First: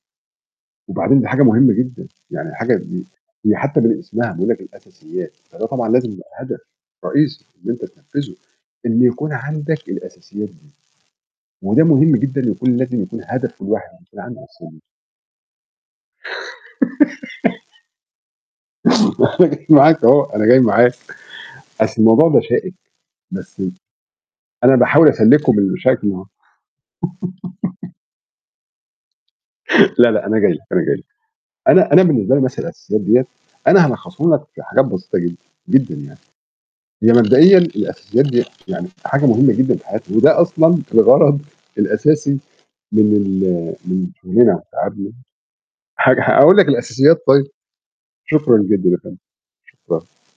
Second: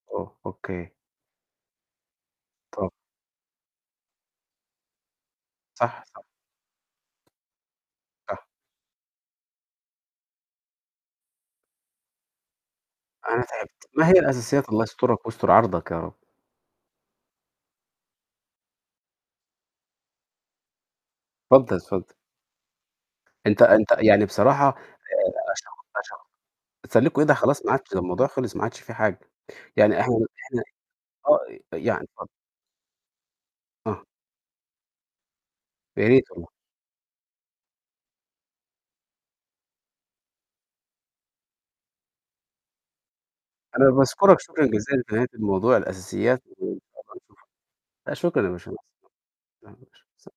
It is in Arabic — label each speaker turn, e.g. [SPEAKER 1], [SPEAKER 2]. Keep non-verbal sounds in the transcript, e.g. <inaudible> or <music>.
[SPEAKER 1] أو أوكي.
[SPEAKER 2] وبعدين دي حاجة مهمة جدًا، يعني حاجة
[SPEAKER 1] طب
[SPEAKER 2] دي هي حتى من اسمها بيقول لك الأساسيات، فده طبعًا
[SPEAKER 1] صح،
[SPEAKER 2] لازم
[SPEAKER 1] صح.
[SPEAKER 2] يبقى هدف رئيسي إن أنت تنفذه
[SPEAKER 1] صح.
[SPEAKER 2] إن يكون عندك الأساسيات دي. وده مهم جدًا يكون لازم يكون
[SPEAKER 1] أنا
[SPEAKER 2] هدف كل
[SPEAKER 1] تعبت.
[SPEAKER 2] واحد إن
[SPEAKER 1] ما هي
[SPEAKER 2] يكون عنده
[SPEAKER 1] الأساسيات؟
[SPEAKER 2] أساسيات.
[SPEAKER 1] الله يسترك ويستر عرضك يا رب.
[SPEAKER 2] <laughs> <laughs> أنا جاي معاك أهو، أنا جاي معاك.
[SPEAKER 1] اتفضل،
[SPEAKER 2] أصل
[SPEAKER 1] اتفضل.
[SPEAKER 2] الموضوع ده شائك،
[SPEAKER 1] أنت
[SPEAKER 2] بس
[SPEAKER 1] أنت يعني بصراحة،
[SPEAKER 2] أنا
[SPEAKER 1] آآ
[SPEAKER 2] باحاول أسلكه من
[SPEAKER 1] <unintelligible> تسكلوا إيه ده خلاص ما عادش
[SPEAKER 2] <unintelligible> <laughs>
[SPEAKER 1] ده الموضوع خلص ما عادش فيه حاجة. يعني
[SPEAKER 2] <laughs> لا،
[SPEAKER 1] إحنا
[SPEAKER 2] لأ أنا جاي لك،
[SPEAKER 1] إحنا
[SPEAKER 2] أنا جاي لك.
[SPEAKER 1] آه
[SPEAKER 2] أنا
[SPEAKER 1] يعني
[SPEAKER 2] أنا
[SPEAKER 1] اتفضل.
[SPEAKER 2] بالنسبة لي مثلًا الأساسيات دِيَّة أنا
[SPEAKER 1] آه.
[SPEAKER 2] هالخصه لك في حاجات بسيطة جدًا، جدًا
[SPEAKER 1] يا
[SPEAKER 2] يعني.
[SPEAKER 1] ريت والله.
[SPEAKER 2] هي مبدئيًا الأساسيات دِيَّة يعني حاجة مهمة جدًا في حياتي، وده أصلًا الغرض الأساسي من ال
[SPEAKER 1] أنا
[SPEAKER 2] من
[SPEAKER 1] باشكرك
[SPEAKER 2] شغلنا
[SPEAKER 1] شكرًا جزيلًا
[SPEAKER 2] وتعبنا.
[SPEAKER 1] في نهاية الموضوع
[SPEAKER 2] ه
[SPEAKER 1] الأساسيات،
[SPEAKER 2] هاقول لك الأساسيات طيب.
[SPEAKER 1] <unintelligible> لا شكرًا يا
[SPEAKER 2] شكرًا جدًا يا
[SPEAKER 1] باشمهندس
[SPEAKER 2] فندم.
[SPEAKER 1] <unintelligible>
[SPEAKER 2] شكرًا.